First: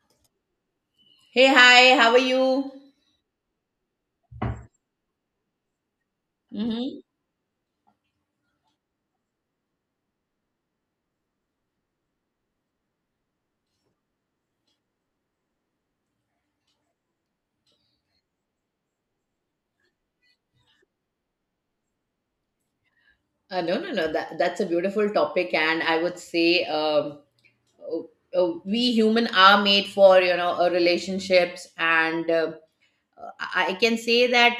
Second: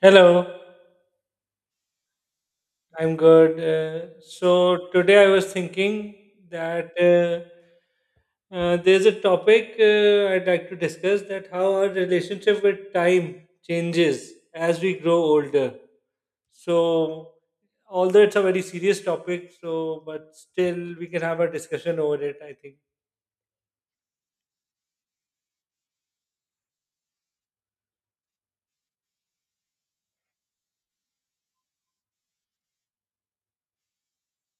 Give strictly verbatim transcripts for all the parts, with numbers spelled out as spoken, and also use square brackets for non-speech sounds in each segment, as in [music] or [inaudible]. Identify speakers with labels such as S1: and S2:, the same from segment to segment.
S1: Hello,
S2: Hey, hi, how are you?
S1: I'm good. Uh, so today I was thinking that
S2: Mm-hmm.
S1: uh, uh, there's a topic uh, I'd like to discuss, that how our relationship with time changes as we grow older. So although it's a very serious topic, so but still we can have a discussion over it, I think.
S2: Uh, no, no, no, that, that's a beautiful topic, and I would say, um, oh, oh, we human are made for you know uh, relationships, and uh, I I can say that,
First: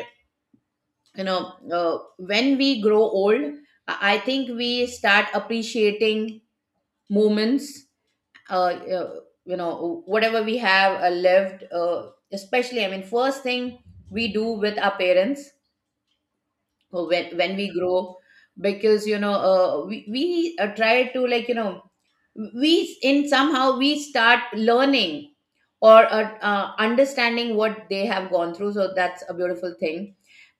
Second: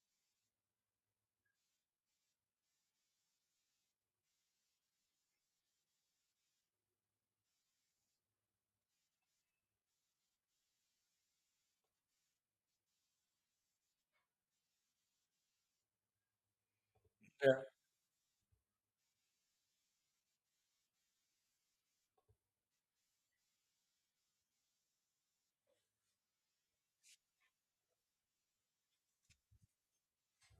S2: you know uh, when we grow old, I I think we start appreciating moments, uh, uh, you know, whatever we have uh, lived, uh, especially, I mean, first thing we do with our parents. So, when
S1: Yeah.
S2: when we grow, because you know uh, we, we uh, try to, like, you know we in somehow we start learning or uh, uh, understanding what they have gone through. So that's a beautiful thing,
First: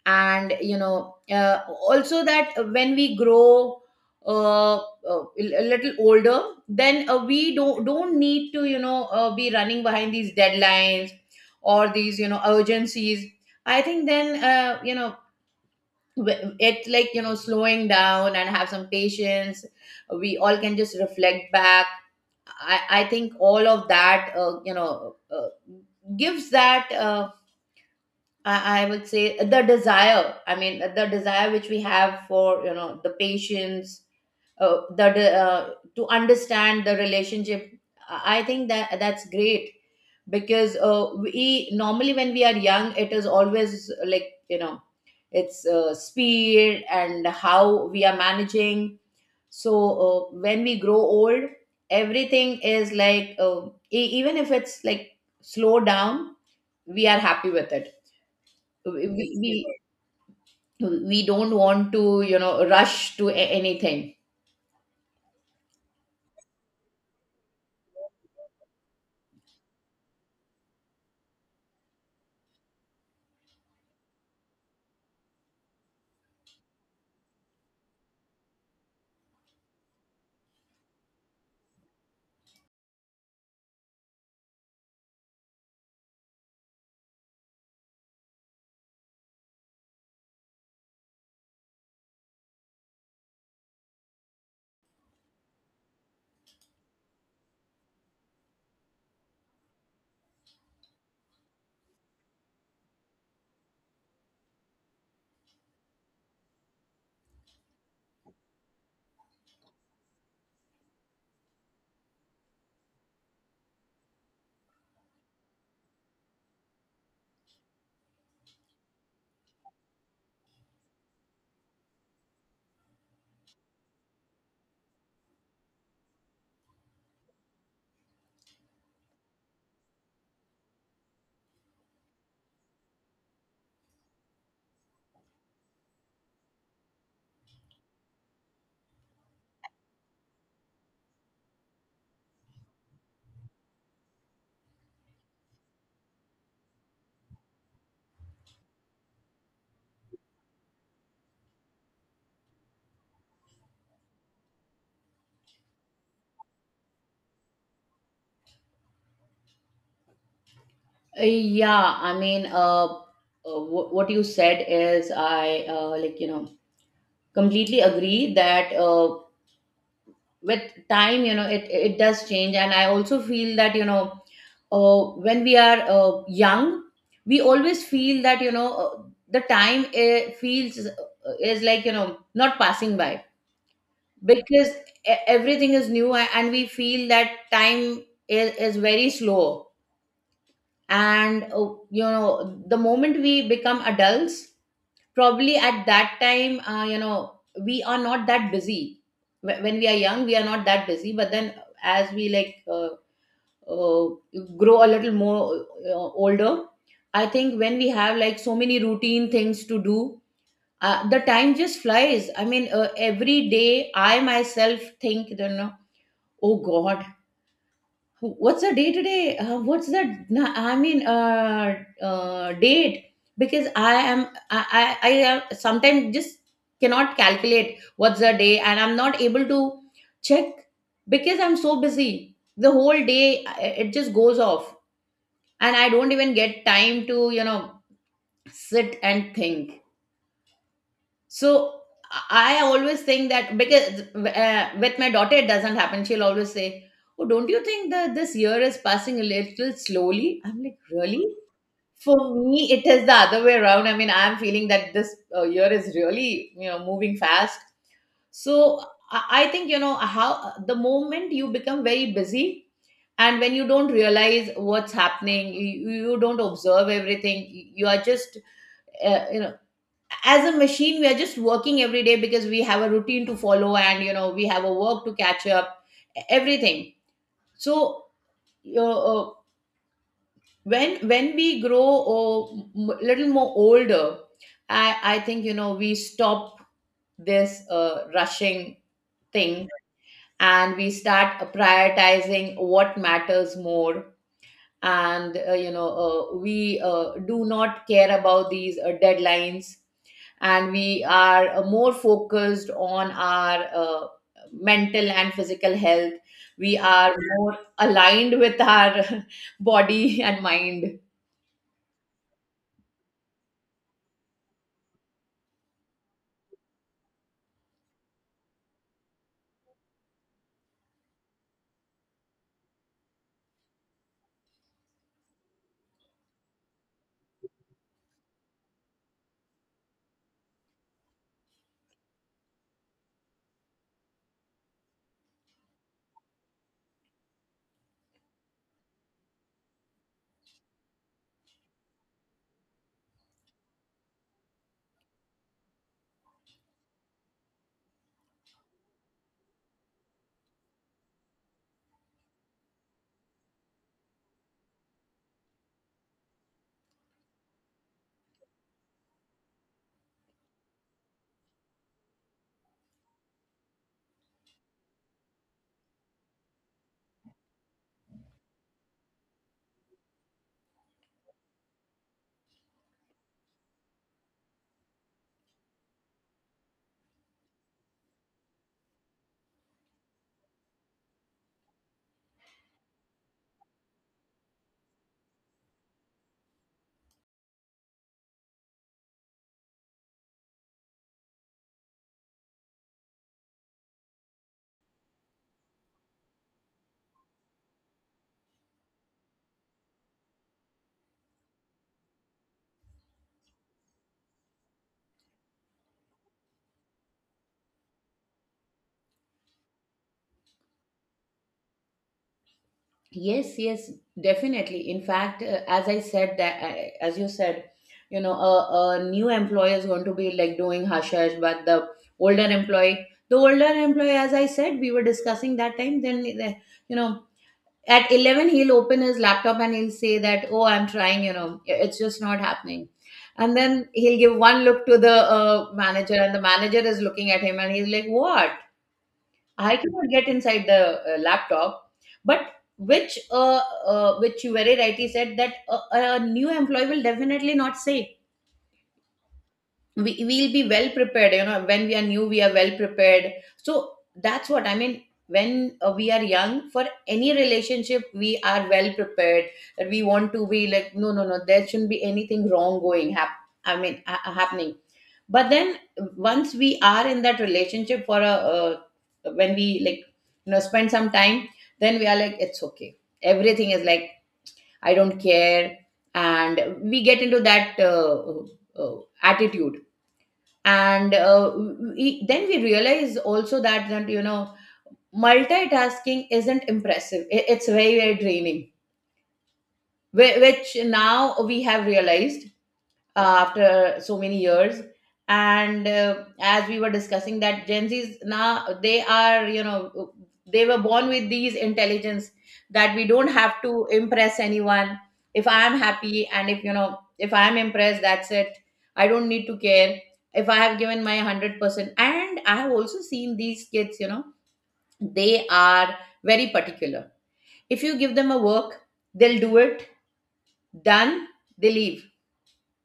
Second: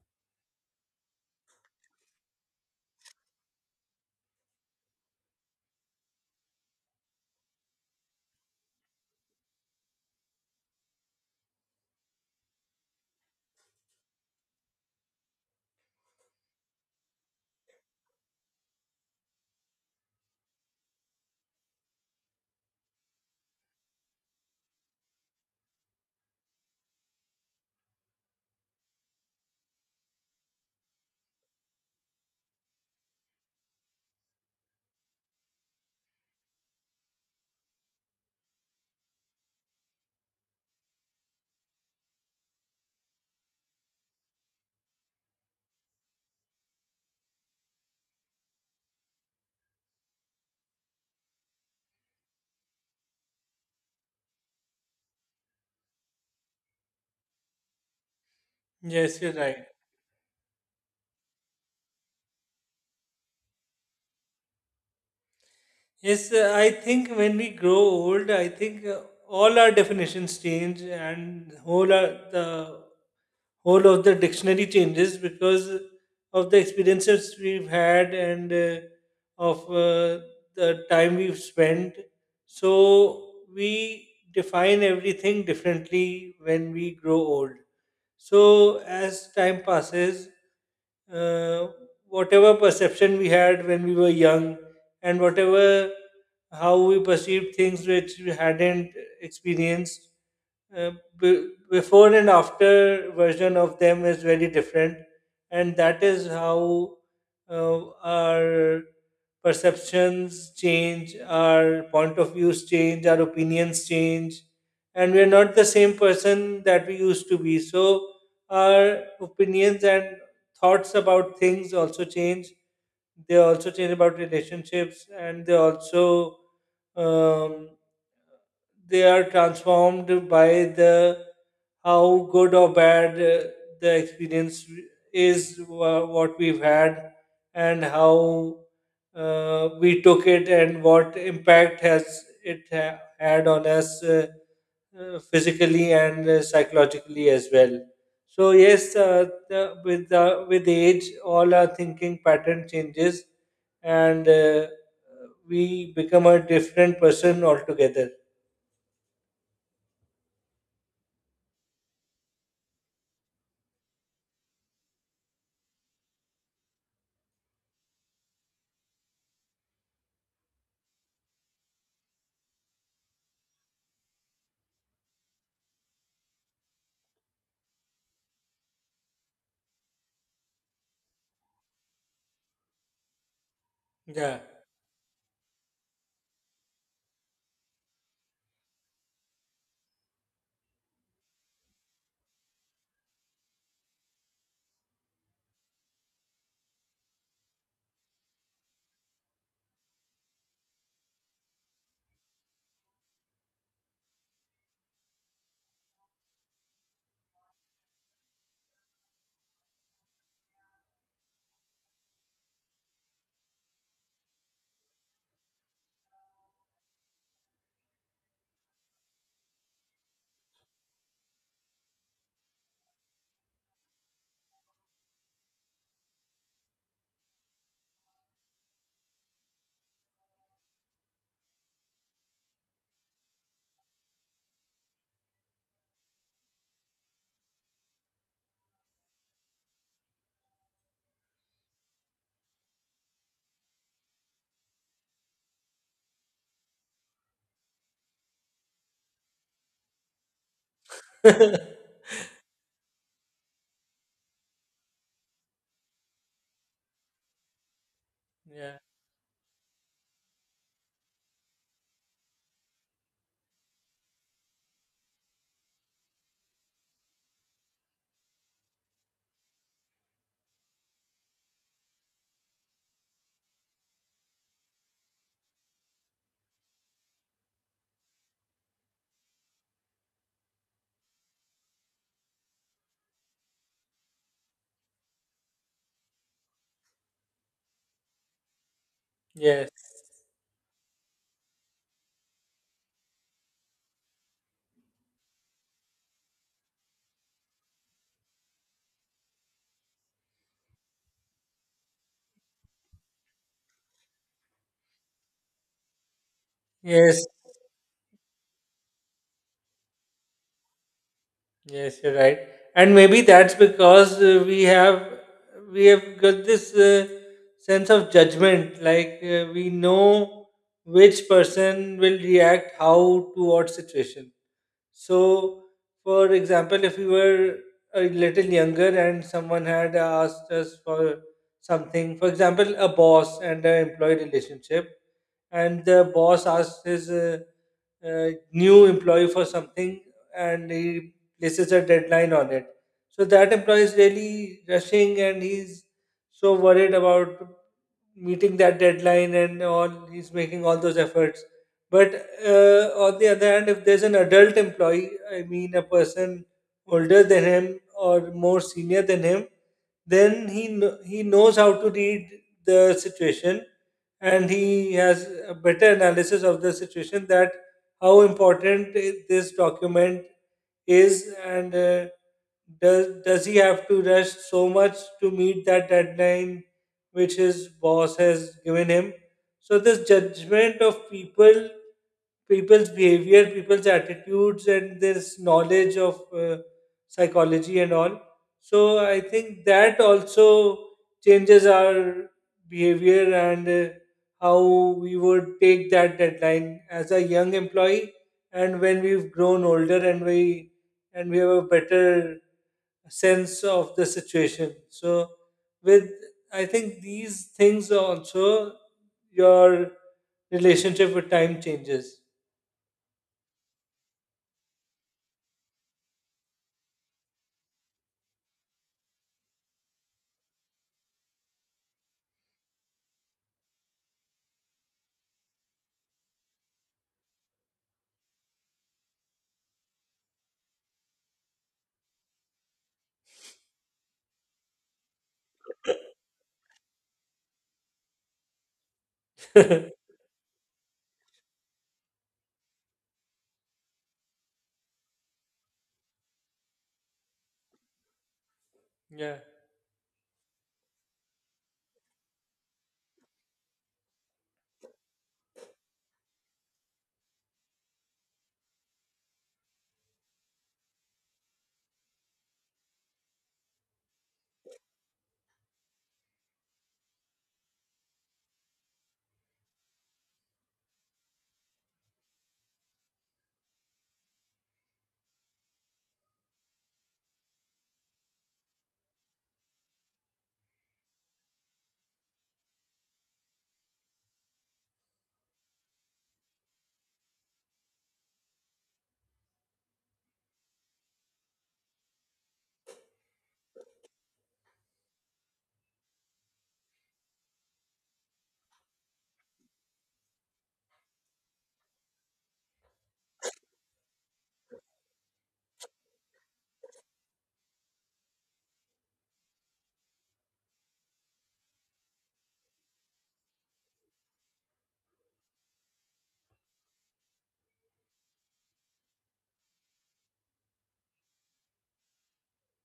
S2: and you know uh, also that when we grow uh, uh, a little older, then uh, we don't don't need to, you know uh, be running behind these deadlines, or these, you know urgencies. I think then, uh, you know wh- it's like, you know slowing down and have some patience. We all can just reflect back. I, I think all of that, uh, you know uh, gives that, uh, I, I would say the desire, I mean, the desire which we have for, you know the patience, uh, the de- uh, to understand the relationship. I I think that that's great, because uh, we normally, when we are young, it is always, uh, like, you know it's, uh, speed and how we are managing. So uh, when we grow old, everything is like, uh, e- even if it's like slow down, we are happy with it. we,
S1: Yes, you're
S2: we,
S1: right.
S2: we we don't want to, you know rush to a- anything.
S1: Yes, uh, I think when we grow old, I think uh, all our definitions change, and whole our, the whole of the dictionary changes because of the experiences we've had, and uh, of uh, the time we've spent. So we define everything differently when we grow old. So as time passes, uh, whatever perception we had when we were young, and whatever, how we perceived things which we hadn't experienced, uh, b- before and after version of them is very different, and that is how uh, our perceptions change, our point of views change, our opinions change, and we are not the same person that we used to be. So our opinions and thoughts about things also change, they also change about relationships, and they also, um, they are transformed by the, how good or bad uh, the experience is, wha- what we've had, and how uh, we took it and what impact has it ha- had on us, uh, uh, physically and uh, psychologically as well. So yes, uh, the, with the, with age all our thinking pattern changes and uh, we become a different person altogether.
S2: Uh, yeah, I mean, uh, uh, wh- what you said is, I uh, like, you know completely agree that, uh, with time, you know it it does change. And I also feel that, you know uh, when we are uh, young, we always feel that, you know uh, the time uh, feels uh, is like, you know not passing by,
S1: Yeah.
S2: because e- everything is new, a- and we feel that time is, is very slow. And uh, you know the moment we become adults, probably at that time, uh, you know we are not that busy. Wh- when we are young, we are not that busy, but then, as we, like, uh, uh, grow a little more uh, older, I think when we have, like, so many routine things to do, uh, the time just flies. I mean, uh, every day I myself think, you know oh god, what's the day to day, uh, what's the na- I mean, uh, uh date, because i am i i, I am sometimes just cannot calculate what's the day, and I'm not able to check, because I'm so busy the whole day. Uh, it just goes off, and I don't even get time to, you know sit and think. So I always think that, because uh, with my daughter, it doesn't happen. She'll always say, "Oh, don't you think that this year is passing a little slowly?" I'm like,
S1: [laughs]
S2: "Really?"
S1: Yeah.
S2: For me, it is the other way around. I mean, I'm feeling that this uh, year is really, you know moving fast. So I I think, you know how the moment you become very busy, and when you don't realize what's happening, you, you don't observe everything. You are just, uh, you know as a machine we are just working every day, because we have a routine to follow, and, you know we have a work to catch up, e-, everything. So uh, uh, when when we grow a little more older, i i think, you know we stop this, uh, rushing
S1: Yes.
S2: thing, and we start prioritizing what matters more. And, uh, you know uh, we uh, do not care about these uh, deadlines, and we are uh, more focused on our uh, mental and physical health. We are
S1: Yes.
S2: more aligned with our [laughs] body and mind.
S1: Yes, you're right. And maybe that's because uh, we have we have got this uh, sense of judgment, like uh, we know which person will react how to what situation. So, for example, if we were a little younger and someone had asked us for something, for example, a boss and an employee relationship, and the boss asks his uh, uh, new employee for something and he places a deadline on it. So that employee is really rushing and he's so worried about meeting that deadline and all. He's making all those efforts. But uh, on the other hand, if there's an adult employee, I mean a person older than him or more senior than him, then he kn- he knows how to read the situation, and he has a better analysis of the situation, that how important i- this document is, and uh, does does he have to rush so much to meet that deadline which his boss has given him. So this judgment of people, people's behavior, people's attitudes, and this knowledge of uh, psychology and all, so I think that also changes our behavior and uh, how we would take that deadline as a young employee, and when we've grown older and we and we have a better sense of the situation, so with I think these things also, your relationship with time changes.
S2: Yes, yes, definitely. In fact, uh, as I said that, I- as you said, you know, a, a new employee is going to be like doing hush hush, but the older employee, the older employee, as I said, we were discussing that time. Then, the- you know, at eleven, he'll open his laptop, and he'll say that, "Oh, I'm trying," you know, it's just not happening. And then he'll give one look to the uh, manager, and the manager is looking at him, and he's like, "What?"
S1: [laughs]
S2: I cannot get inside the uh, laptop, but which, uh, uh, which you very rightly said, that a, a new employee will definitely not say,
S1: Yeah,
S2: we will be well prepared. You know, when we are new, we are well prepared. So that's what I mean. When uh, we are young, for any relationship, we are well prepared. That we want to be like, no, no, no. There shouldn't be anything wrong going. Hap- I mean, ha- happening, but then once we are in that relationship for a uh, when we, like, you know spend some time, then we are like, it's okay, everything is like, I don't care, and we get into that uh, uh, attitude. And uh, we, then we realize also that that you know multitasking isn't impressive. I- it's very, very draining. Whi- which now we have realized, uh, after so many years. And uh, as we were discussing, that gen Z's now, they are, you know they were born with these intelligence, that we don't have to impress anyone. If I am happy, and if you know if I am impressed, that's it. I don't need to care if I have given my one hundred percent. And I have also seen these kids, you know they are very particular. If you give them a work, they'll do it. Done. They leave.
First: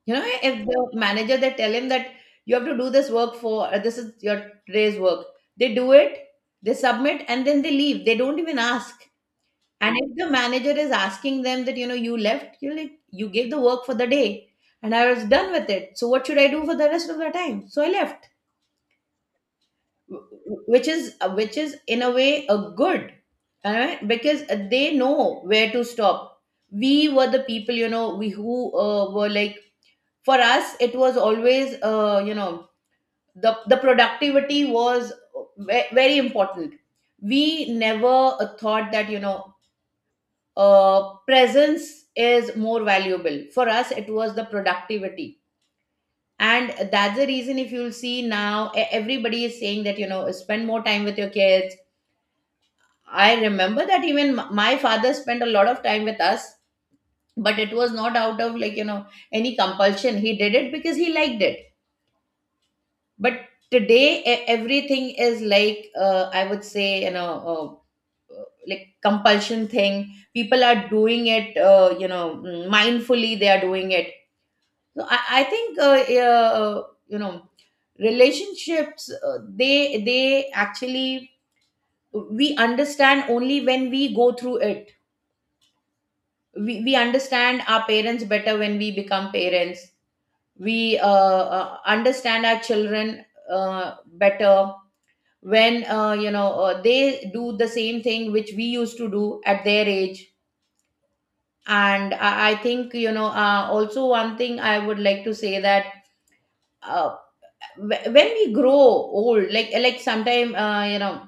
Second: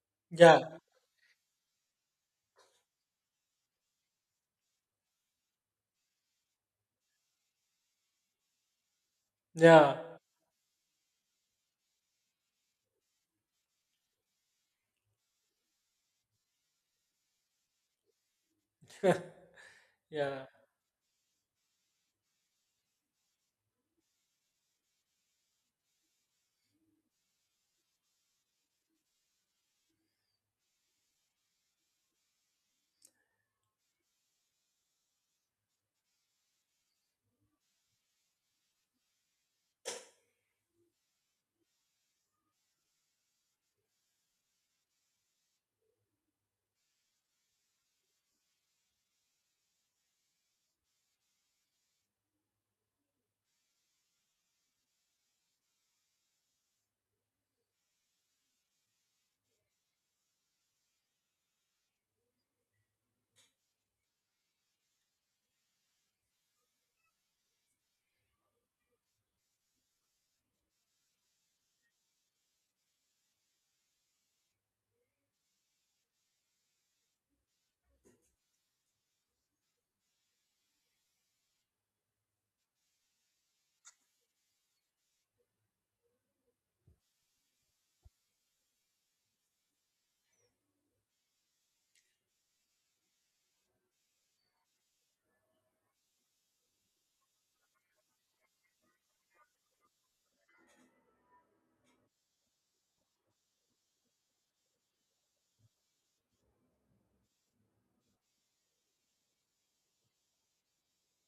S2: you know, If
S1: yeah,
S2: the manager, they tell him that, you have to do this work, for uh, this is your today's work, they do it, they submit, and then they leave. They don't even ask. And
S1: yeah,
S2: if the manager is asking them that, you know you left, you're like, you gave the work for the day, and I was done with it. So what should I do for the rest of the time? So I left.
S1: yeah.
S2: Wh- which is uh, which is, in a way, a good, alright, because uh, they know where to stop. We were the people, you know, we who uh, were like, for us it was always, uh, you know the the productivity was ve- very important. We never uh, thought that, you know uh, presence is more valuable. For us, it was the productivity. And that's the reason, if you'll see now, e- everybody is saying that, you know spend more time with your kids. I remember that even m- my father spent a lot of time with us, but it was not out of, like, you know any compulsion. He did it because he liked it. But today, e- everything is like, uh, I would say, you know uh, uh, like, compulsion thing, people are doing it, uh, you know mm, mindfully they are doing it. So i, I think, uh, yeah, uh, you know relationships, uh, they they actually, we understand only when we go through it. We, we understand our parents better when we become parents. We uh, uh, understand our children uh, better, when uh, you know uh, they do the same thing which we used to do at their age. And i, I think, you know uh, also, one thing I would like to say, that uh, wh- when we grow old, like like sometime, uh, you know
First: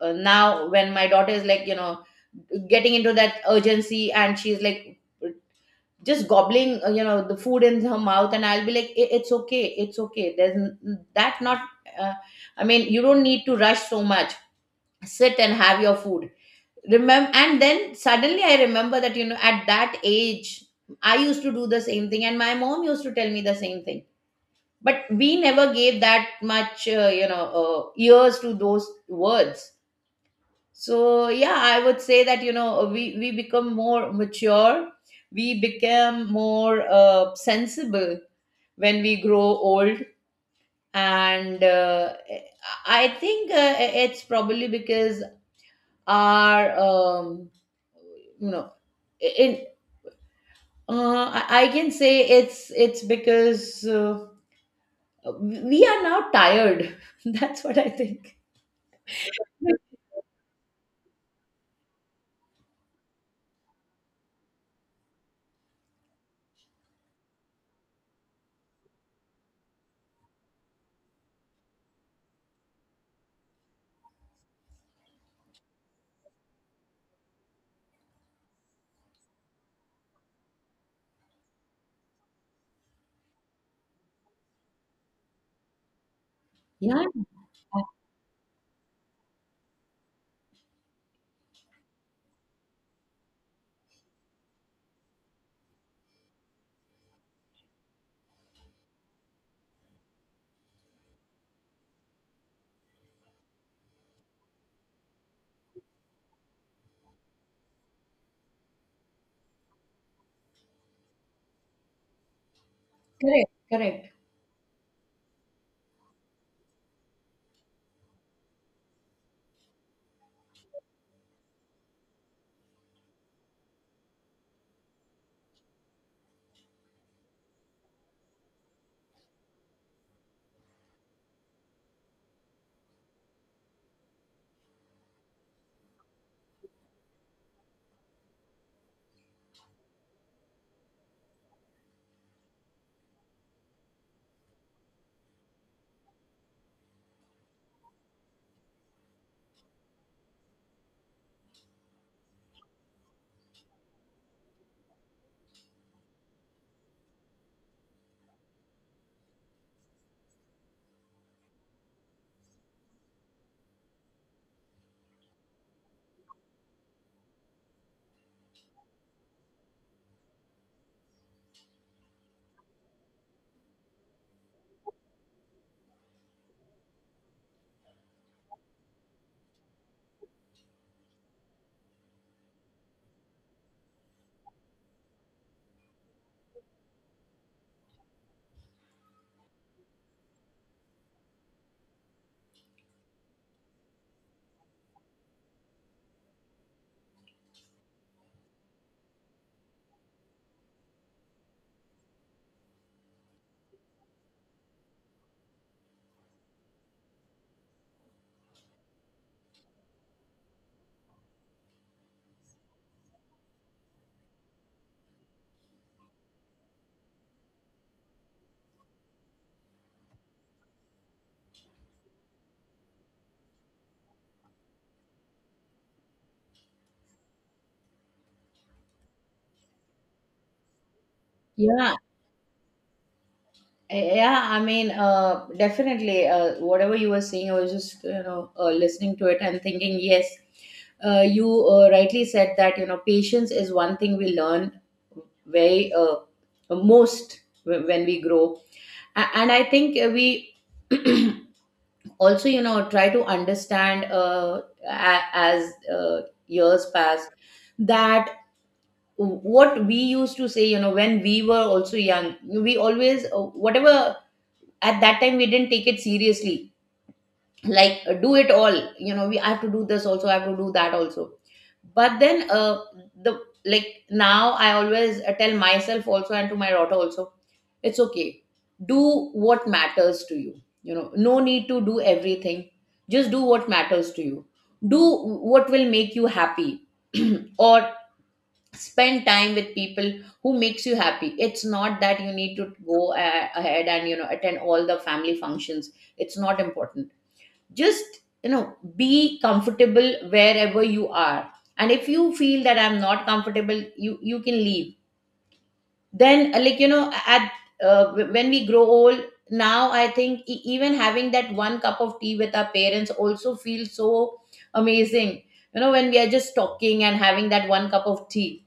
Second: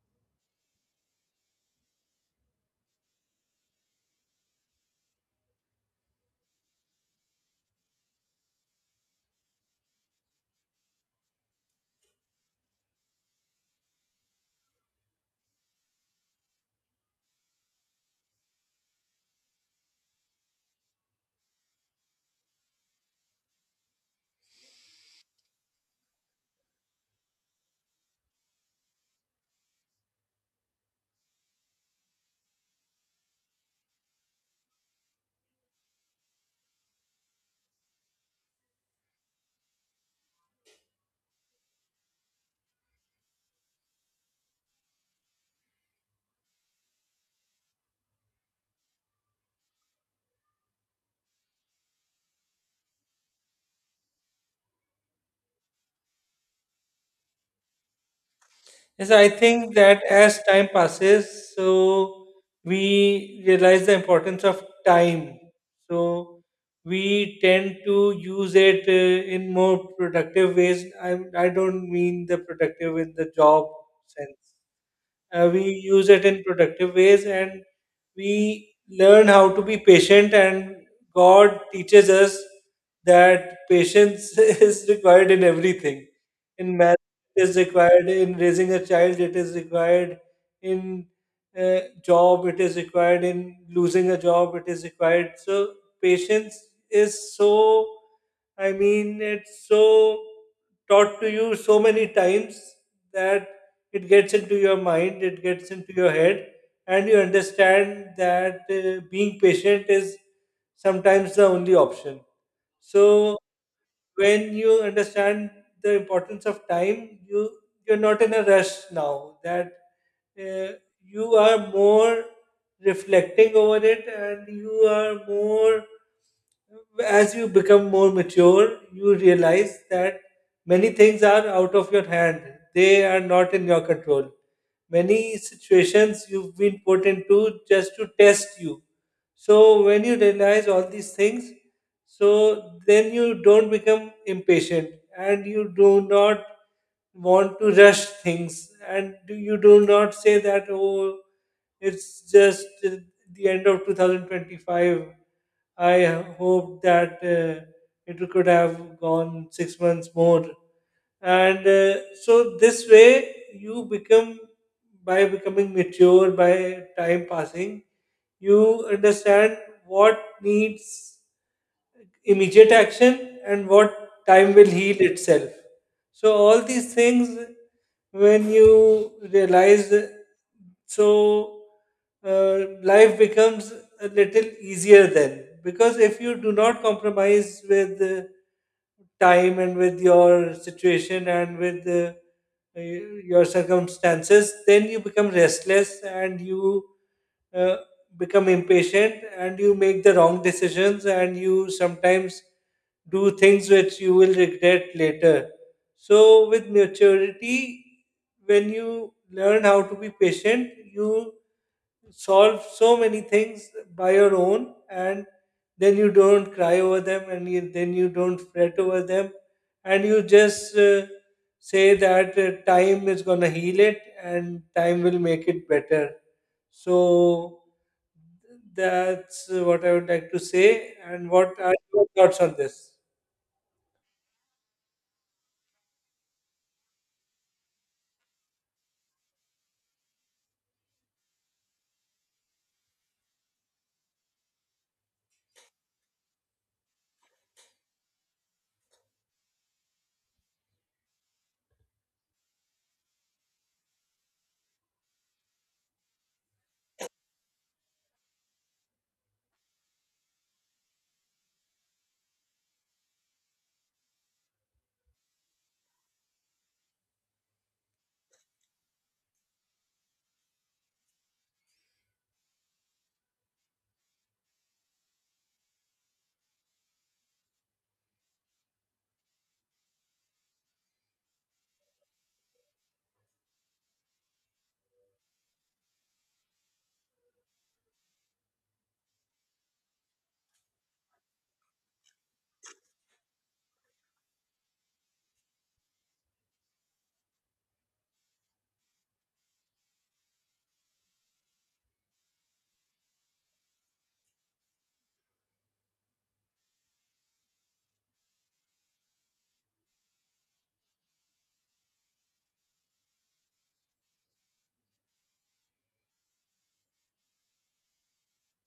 S2: uh, now when my daughter is like, you know getting into that urgency, and she's like just gobbling, uh, you know the food in her mouth, and I'll be like, "I- It's okay, it's okay, there's n- that not, uh, I mean, you don't need to rush so much. Sit and have your food, remember." And then suddenly I remember that, you know at that age, I used to do the same thing, and my mom used to tell me the same thing, but we never gave that much, uh, you know uh, ears to those words. So yeah, I would say that, you know uh, we we become more mature. We become more uh, sensible when we grow old. And uh, i I think, uh, it's probably because our, um, you know in, Uh, I I can say, it's it's because uh, we are now tired. [laughs] That's what I think.
S1: Yes, I think that as time passes, so we realize the importance of time. So we tend to use it uh, in more productive ways. I, I don't mean the productive in the job sense. Uh, we use it in productive ways, and we learn how to be patient, and god teaches us that patience [laughs] is required in everything, in
S2: Yeah,
S1: marriage it is required, in raising a child it is required, in uh, job it is required, in losing a job it is required. So patience is so, I mean, it's so taught to you so many times that it gets into your mind, it gets into your head, and you understand that uh, being patient is sometimes the only option. So
S2: correct, correct.
S1: when you understand the importance of time, you, you're not in a rush now. That uh, you are more reflecting over it, and you are more, as you become more mature, you realize that many things are out of your hand. They are not in your control. Many situations you've been put into just to test you. So when you realize all these things, so then you don't become impatient, and you do not want to rush things and do- you do not say that, oh, it's just uh, the end of twenty twenty-five. I hope that uh, it could have gone six months more. And uh, so this way, you become, by becoming mature, by time passing, you understand what needs immediate action and what time will heal itself. So, all these things, when you realize, so uh, life becomes a little easier then. Because if you do not compromise with uh, time and with your situation and with uh, y- your circumstances, then you become restless, and you uh, become impatient and you make the wrong decisions, and you sometimes do things which you will regret later. So, with maturity, when you learn how to be patient, you solve so many things by your own, and then you don't cry over them, and you, then you don't fret over them, and you just uh, say that uh, time is going to heal it and time will make it better. So that's uh, what I would like to say, and what are
S2: Yeah,
S1: your thoughts on this?
S2: eh, yeah. I mean, uh, definitely. Uh, whatever you were saying, I was just you know uh, listening to it and thinking, yes, uh, you uh, rightly said that you know patience is one thing we learn very uh, most wh- when we grow. A- and I think uh, we also you know try to understand uh, a- as uh, years pass, that what we used to say, you know, when we were also young, we always, uh, whatever, at that time we didn't take it seriously, like, uh, do it all, you know, we I have to do this also, I have to do that also. But then uh, the like now I always uh, tell myself also and to my daughter also, it's okay. Do what matters to you, you know. No need to do everything. Just do what matters to you. Do what will make you happy. [clears throat] Or spend time with people who makes you happy. It's not that you need to go uh, ahead and you know attend all the family functions. It's not important. Just you know be comfortable wherever you are. And if you feel that I'm not comfortable, you you can leave. Then uh, like you know at uh, wh- When we grow old, now I think e- even having that one cup of tea with our parents also feels so amazing. You know, when we are just talking and having that one cup of tea.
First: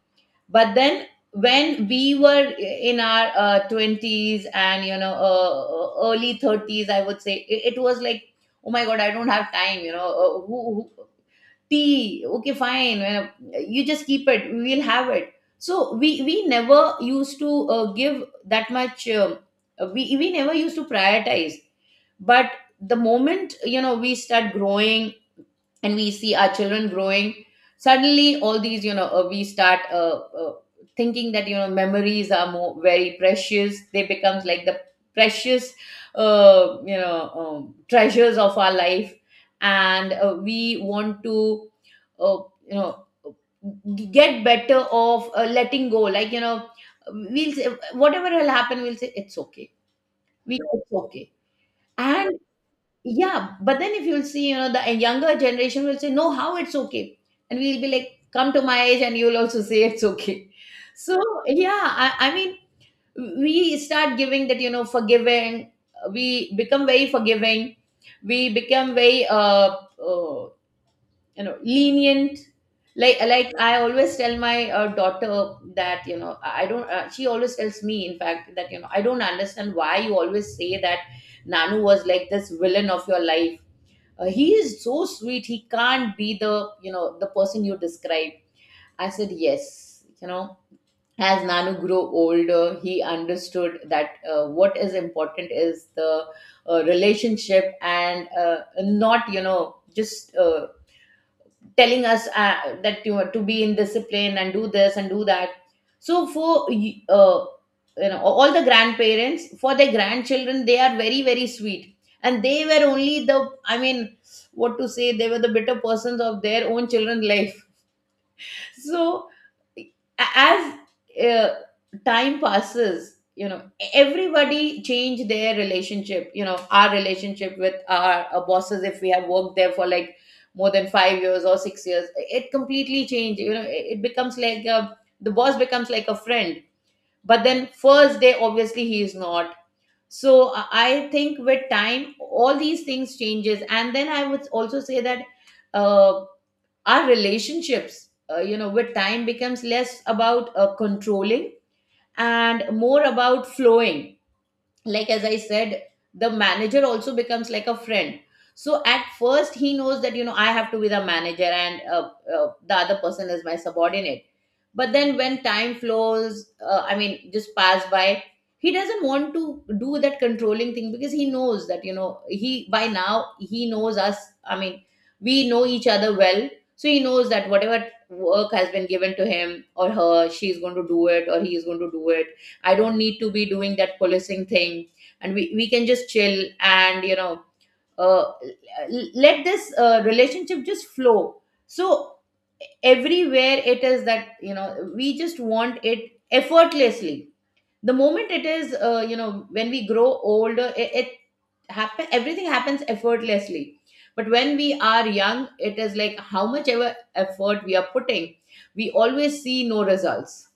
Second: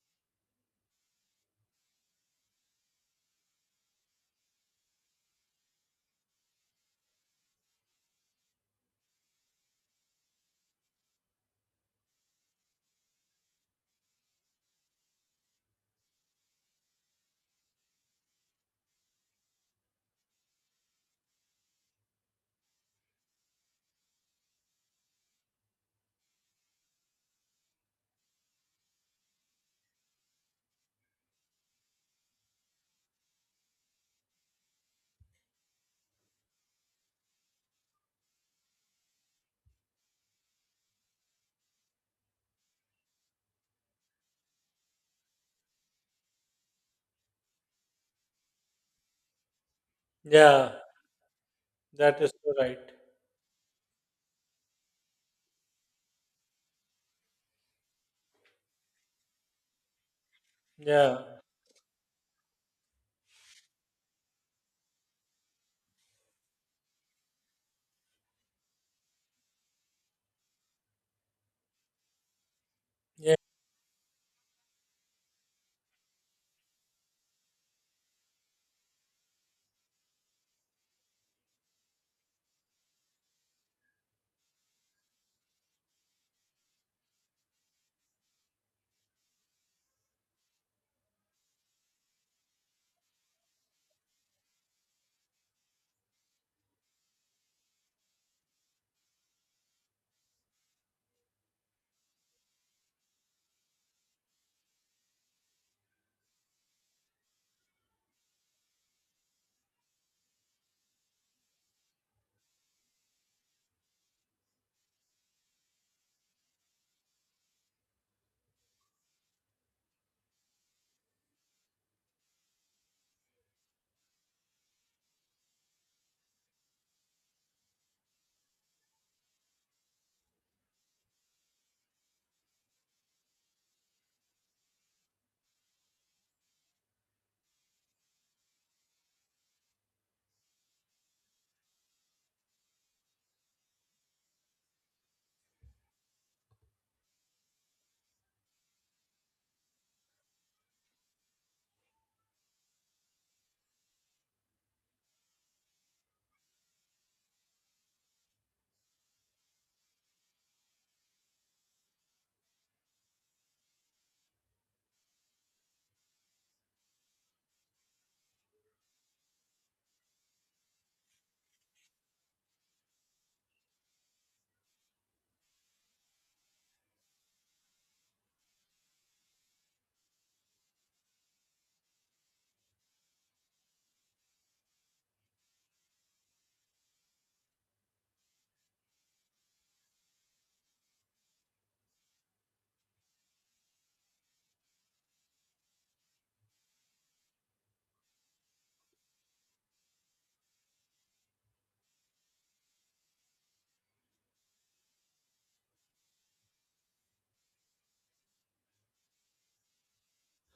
S2: But then when we were in our uh, twenties and you know uh, uh, early thirties, I would say it, it was like, oh my god, I don't have time, you know, uh, who, who, tea okay fine you, know, you just keep it, we'll have it. So we we never used to uh, give that much, um, we we never used to prioritize. But the moment you know we start growing and we see our children growing, suddenly all these, you know, uh, we start uh, uh, thinking that, you know, memories are more very precious. They becomes like the precious, uh, you know, um, treasures of our life. And uh, we want to uh, you know g- get better of uh, letting go, like you know we'll say whatever will happen, we'll say it's okay. we
S1: Yeah,
S2: It's okay.
S1: that is
S2: And
S1: so right.
S2: yeah, but then if you'll see, you know, the younger generation will say, no, how it's okay. And we'll be like, come to my age and you'll also say it's okay. [laughs] So,
S1: Yeah,
S2: yeah, I, I mean, we start giving that, you know, forgiving. We become very forgiving. We become very, uh, uh, you know, lenient. Like,
S1: yeah,
S2: like I always tell my uh, daughter that, you know, I I don't, uh, she always tells me, in fact, that, you know, I don't understand why you always say that Nanu was like this villain of your life. Uh, he is so sweet, he can't be the you know the person you described. I said, yes, you know, as Nanu grew older, he understood that uh, what is important is the uh, relationship and uh, not you know just uh, telling us uh, that you are to be in discipline and do this and do that. So for y- uh, you know, all the grandparents for their grandchildren, they are very very sweet, and they were only the, I mean, what to say, they were the bitter persons of their own children's life. So as uh, time passes, you know, everybody change their relationship. You know, our relationship with our, uh bosses, if we have worked there for like more than five years or six years, it completely changed. You know, it, it becomes like a, the boss becomes like a friend. But then first day, obviously, he is not. So i I think with time all these things changes. And then I would also say that uh, our relationships, uh, you know, with time becomes less about uh, controlling and more about flowing. Like, as I said, the manager also becomes like a friend. So at first he knows that, you know, I have to be the manager, and uh, uh, the other person is my subordinate. But then when time flows, uh, I mean, just pass by, he doesn't want to do that controlling thing, because he knows that, you know, he by now he knows us, I mean, we know each other well. So he knows that whatever work has been given to him or her, she's going to do it or he is going to do it. I don't need to be doing that policing thing. And we, we can just chill and, you know, uh, l- let this uh, relationship just flow. So everywhere it is that, you know, we just want it effortlessly. The moment it is, uh, you know, when we grow older, it, it happen, everything happens effortlessly. But when we are young, it is like how much ever effort we are putting, we always see no results.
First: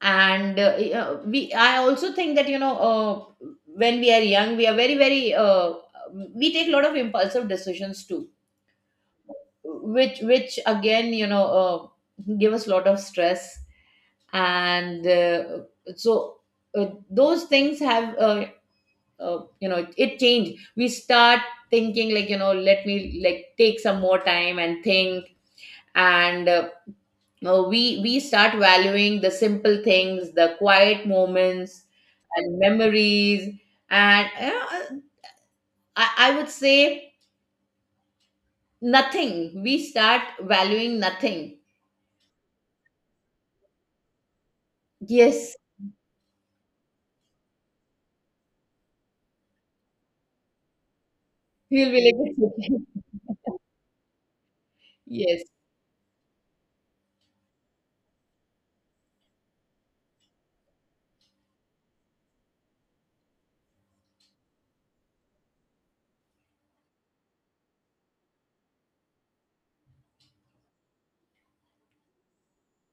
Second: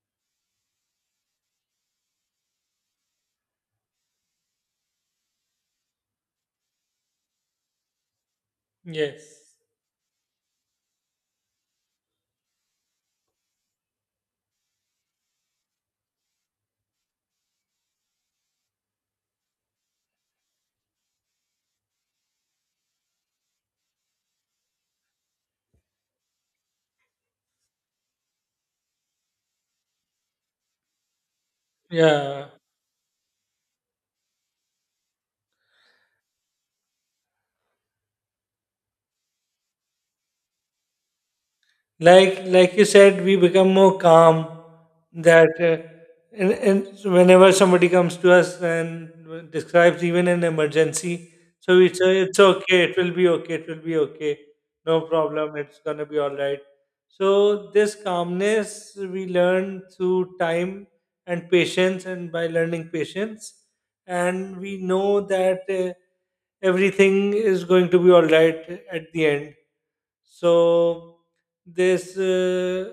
S2: And uh, uh, we I also think that, you know, uh, when we are young, we are very very, uh, we take a lot of impulsive decisions too,
S1: yes.
S2: which which again, you know, uh, give us a lot of stress. And uh, so uh, those things have, uh, uh, you know, it changed. We start thinking, like, you know, let me like take some more time and think. And uh, uh, we we start valuing the simple things, the quiet moments
S1: Yeah,
S2: and memories. And uh, I, I would say nothing. We start valuing nothing.
S1: like like you said, we become more calm.
S2: Yes,
S1: That uh, and, and so whenever somebody comes to us and describes even an emergency, so we
S2: you'll
S1: say
S2: be
S1: it's okay,
S2: like,
S1: it
S2: [laughs]
S1: will be okay, it will be okay, no
S2: yes.
S1: problem, it's gonna be all right. So this calmness we learn through time and patience, and by learning patience, and we know that uh, everything is going to be all right at the end. So this uh,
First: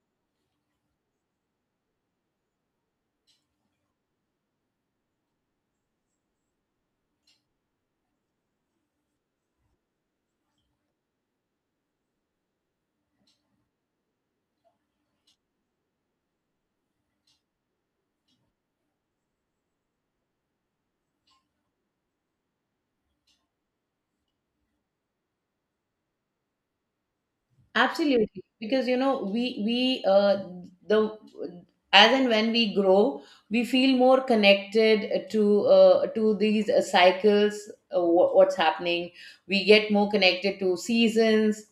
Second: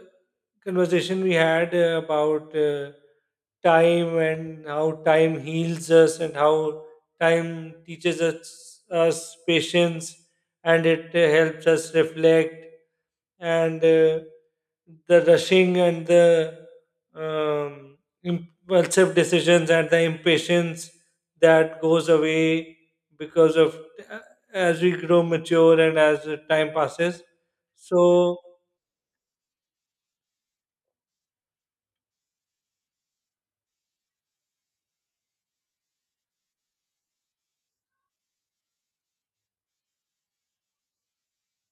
S1: conversation we had uh, about uh, time, and how time heals us and how time teaches us, us patience, and it uh, helps us reflect, and uh, the rushing and the, um, impulsive decisions and the impatience, that goes away because of, uh, as we grow mature and as the time passes. So,
S2: Absolutely, because you know we we uh, the as and when we grow, we feel more connected to uh, to these uh, cycles. Uh, wha- what's happening? We get more connected to seasons,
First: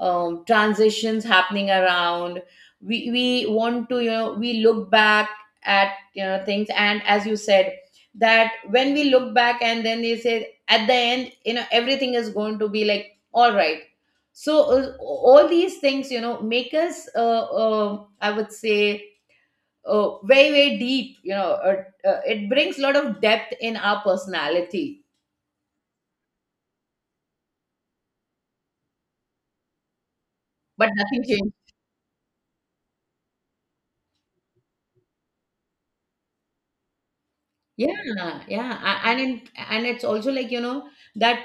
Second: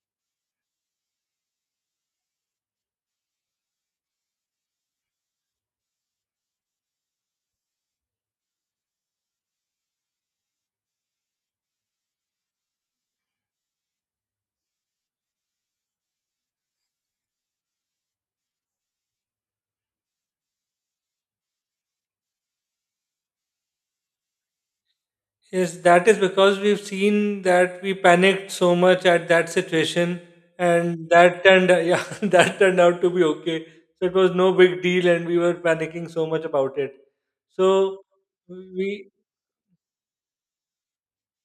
S2: um, transitions happening around. We we want to, you know, we look back at, you know, things, and as you said, that when we look back and then they say at the end, you know, everything is going to be like all right. So, uh, all these things, you know, make us, uh, uh, I would say, uh, very very deep, you know uh, uh, it brings a lot of depth in our personality.
S1: yes, that is because we've seen that we panicked so much at that situation,
S2: But
S1: and
S2: nothing
S1: that
S2: changes.
S1: turned, yeah, [laughs] that turned out to be okay. So it was no big deal, and we were panicking so much about it. So
S2: Yeah, yeah, a-
S1: we
S2: and it, and it's also like, you know, that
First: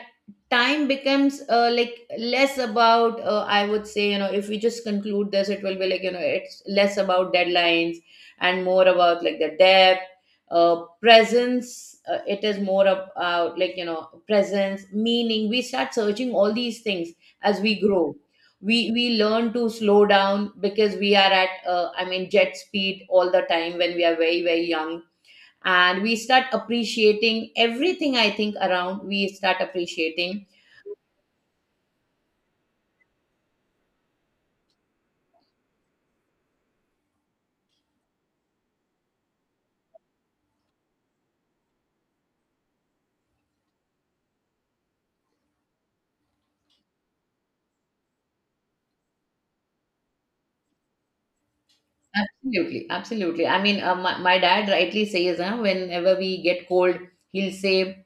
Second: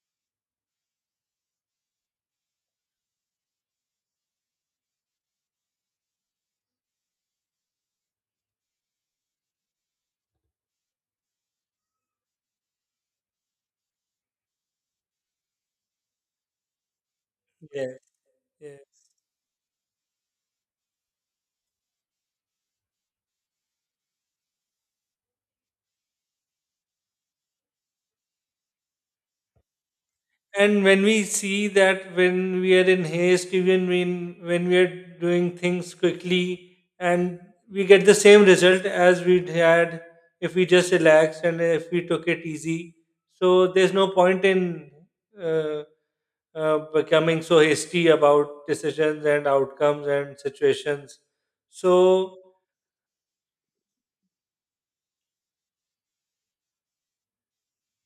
S2: time becomes, uh, like less about, uh, I would say, you know, if we just conclude this, it will be like, you know, it's less about deadlines and more about like the depth, uh, presence. Uh, it is more about like, you know, presence, meaning. We start searching all these things as we
S1: yes,
S2: grow. We
S1: yes,
S2: we learn to slow down because we are at, uh, I mean, jet speed all the time when we are very very young, and we start appreciating everything, I think, around. We start appreciating.
S1: and when we see that when we are in haste, even when when we are doing things quickly, and we get the same result as we'd had if we just relaxed and if we took it easy, so there's no point in uh, uh, becoming so hasty about decisions and outcomes and situations. So
S2: Absolutely, absolutely. I mean, uh, my, my dad rightly says, huh, whenever we get cold, he'll say,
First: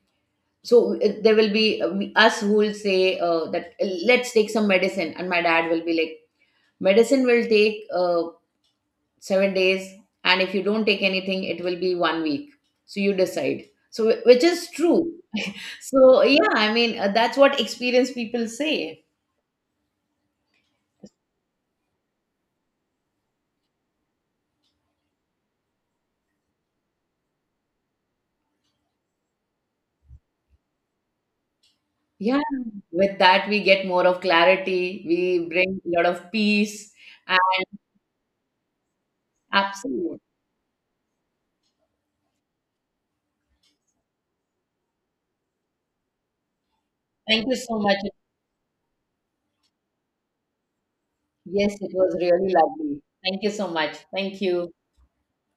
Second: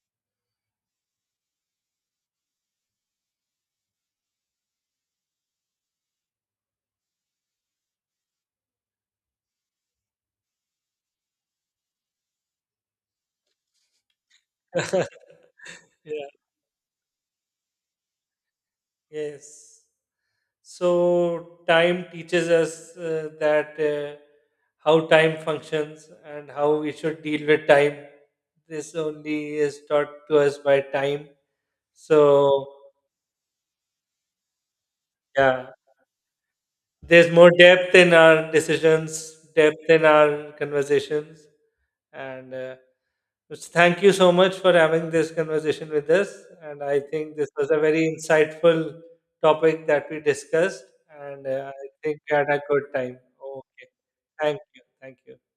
S2: so, uh, there will be, uh, we- us who will say, uh, that, uh, let's take some medicine, and my dad will be like, medicine will take, uh, seven days, and if you don't take anything, it will be one week, so you decide. So wh- which is true.
S1: [laughs]
S2: So
S1: yeah.
S2: yeah, I mean, uh, that's what experienced people say.
S1: Yes. So time teaches us uh, that uh, how time functions and how we should deal with time. This only is taught to us by time.
S2: Yeah,
S1: So
S2: with that we get more of clarity. We
S1: yeah.
S2: bring a lot of peace.
S1: There's more
S2: And
S1: depth in our decisions, depth in
S2: absolutely.
S1: our conversations, and uh, just thank you so much for having this conversation with us. And I think
S2: Thank
S1: this
S2: you
S1: was a
S2: so much.
S1: very insightful topic that we discussed, and uh,
S2: Yes,
S1: I
S2: it was
S1: think we had
S2: really
S1: a good
S2: lovely.
S1: time.
S2: Thank you so
S1: Okay,
S2: much. Thank
S1: thank
S2: you.
S1: you, thank you.